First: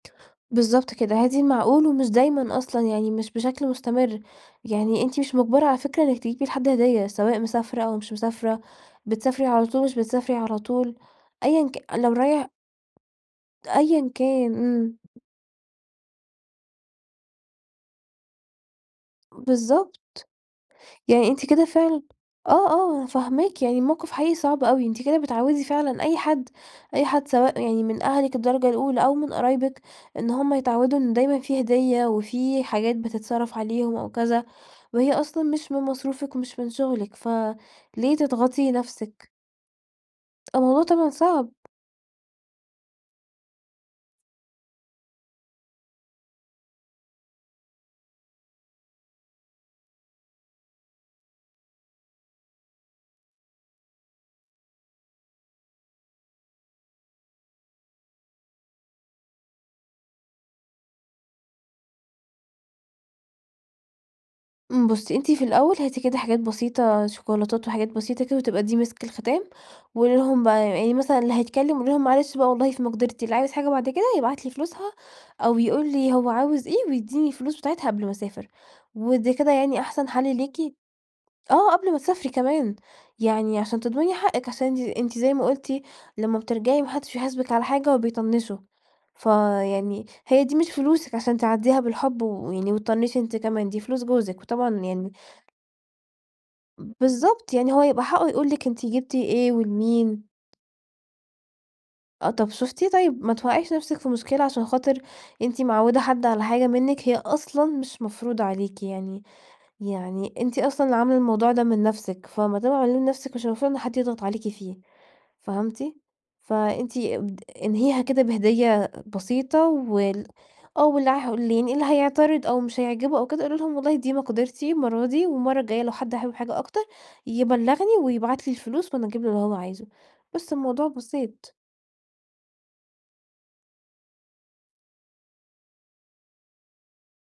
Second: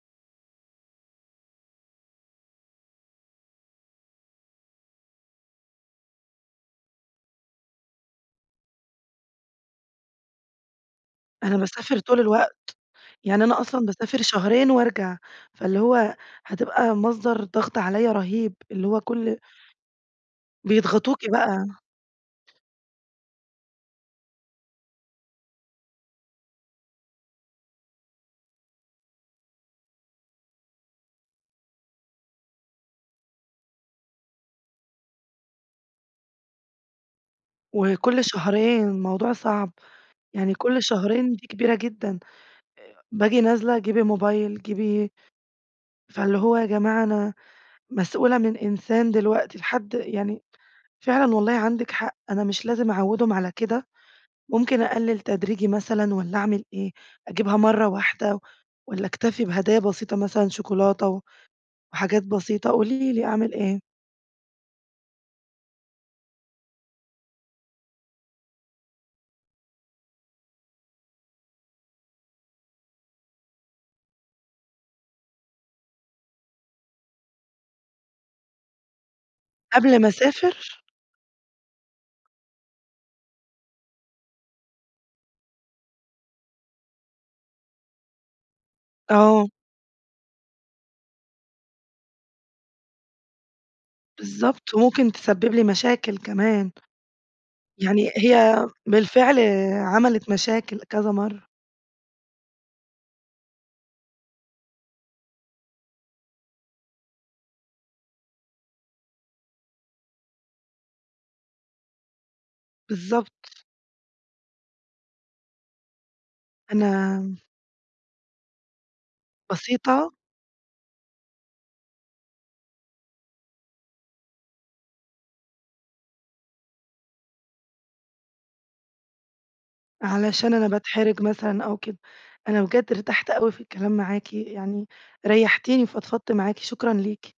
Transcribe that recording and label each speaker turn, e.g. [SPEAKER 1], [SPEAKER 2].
[SPEAKER 1] بالضبط كده، هاتي المعقول، ومش دايمًا أصلًا، يعني مش بشكل مستمر، يعني أنتِ مش مُجبرة على فكرة إنِّك تجيبي لحد هدية سواء مسافرة أو مش مسافرة، بتسافري على طول، مش بتسافري على طول،
[SPEAKER 2] أنا
[SPEAKER 1] أيًا ك
[SPEAKER 2] باسافر
[SPEAKER 1] لو
[SPEAKER 2] طول
[SPEAKER 1] رايح
[SPEAKER 2] الوقت، يعني أنا أصلًا
[SPEAKER 1] أيًا
[SPEAKER 2] باسافر
[SPEAKER 1] كان
[SPEAKER 2] شهرين
[SPEAKER 1] إمم.
[SPEAKER 2] وارجع، فاللي هو هتبقى مصدر ضغط عليّا رهيب اللي هو كل
[SPEAKER 1] بالضبط.
[SPEAKER 2] بيضغطوكِ
[SPEAKER 1] يعني أنتِ كده
[SPEAKER 2] بقى.
[SPEAKER 1] فعلًا آه، آه، أنا فاهماكِ، يعني المَوْقف حقيقي صعب أوي. أنتِ كده بتعوّدي فعلًا أي حد، أي حد سواء يعني من أهلِك الدرجة الأُولى أو من قرايبِك إن هُم يتعوّدوا إن دايمًا في هدية وفي حاجات بتتصرف عليهم أو كذا، وهي أصلًا مش من مصروفِك ومش من شغلِك، فليه
[SPEAKER 2] وكل
[SPEAKER 1] تضغطي
[SPEAKER 2] شهرين.
[SPEAKER 1] نَفْسِك؟
[SPEAKER 2] الموضوع صعب، يعني كل
[SPEAKER 1] الموضوع طبعًا
[SPEAKER 2] شهرين دي
[SPEAKER 1] صعب.
[SPEAKER 2] كبيرة جدًا. باجي نازلة، جيبي موبايل، جيبي فاللي هو يا جماعة أنا مسؤولة من إنسان دلوقتي لحد يعني فعلًا والله عندِك حق، أنا مش لازم أعوّدهم على كده، ممكن أقلّل تدريجي مثلًا والّا أعمل إيه؟ أجيبها مرّة واحدة والّا أكتفي بهدايا بسيطة مثلًا شكولاتة و وحاجات بسيطة. قولي لي أعمل إيه؟
[SPEAKER 1] إمم، بُصّي، أنتِ في الأول هاتي كده حاجات بسيطة شيكولاتات وحاجات بسيطة كده، وتبقى دي مِسك الختام، وقولي لهم بقى يعني مثلًا اللي هيتكلم قولي لهم: "معلش بقى والله في مقدرتي، اللي عايز حاجة بعد كده يبعت لي فلوسها، أو يقول لي هو عاوز إيه ويدّيني الفلوس بتاعتها قبل ما أسافر" ودي كده يعني
[SPEAKER 2] قبل ما
[SPEAKER 1] أحسن حَل ليكِ
[SPEAKER 2] أسافر؟
[SPEAKER 1] آه، قبل ما تسافري كمان، يعني عشان تضمني حقِك عشان أنتِ أنتِ زي ما قُلتِ لمّا بترجعي ما حدش بيحاسبِك على حاجة وبيطنشوا.
[SPEAKER 2] آه.
[SPEAKER 1] فيعني هي دي مش فلوسِك عشان تعدّيها بالحب و ويعني وتطنشي أنتِ كمان، دي فلوس جوزِك وطبعاً
[SPEAKER 2] بالضبط وممكن
[SPEAKER 1] يعني
[SPEAKER 2] تسبب لي مشاكل كمان.
[SPEAKER 1] بالضبط، يعني هو يبقى
[SPEAKER 2] يعني
[SPEAKER 1] حقّه يقول
[SPEAKER 2] هي
[SPEAKER 1] لِك: "أنتِ جبتِ
[SPEAKER 2] بالفعل
[SPEAKER 1] إيه؟ ولمين؟"
[SPEAKER 2] عملت مشاكل كذا مرّة.
[SPEAKER 1] آه، طَب شُفتِ، طيب ما توقعيش نَفْسِك في مشكلة عشان خاطر أنتِ معوّدة حد على حاجة منِّك، هي أصلًا مش مفروضة عليكِ يعني يعني أنتِ أصلًا اللي عاملة الموضوع ده من نَفْسِك فما دام عاملاه لنَفْسِك مش
[SPEAKER 2] بالضبط.
[SPEAKER 1] المفروض إن حد يضغط عليكِ فيه، فهمتِ؟ فأنتِ
[SPEAKER 2] أنا
[SPEAKER 1] أبد انهيها كده بهدية بسيطة
[SPEAKER 2] بسيطة؟
[SPEAKER 1] وال آه، واللي عه واللي يعني اللي هيعترض أو مش هيعجبه أو كده قولي لهم: "والله دي مقدرتي المرّة دي، والمرّة الجاية لو حد حابب حاجة أكتر يبلّغني ويبعت لي الفلوس وأنا أجيب له اللي هو عايزه"
[SPEAKER 2] علشان
[SPEAKER 1] بس
[SPEAKER 2] أنا
[SPEAKER 1] الموضوع
[SPEAKER 2] باتحرج
[SPEAKER 1] بسيط.
[SPEAKER 2] مثلًا أو كده. أنا بجد ارتحت أوي في الكلام معاكِ يعني ريحتيني فضفضت معاكِ، شكرًا ليكِ.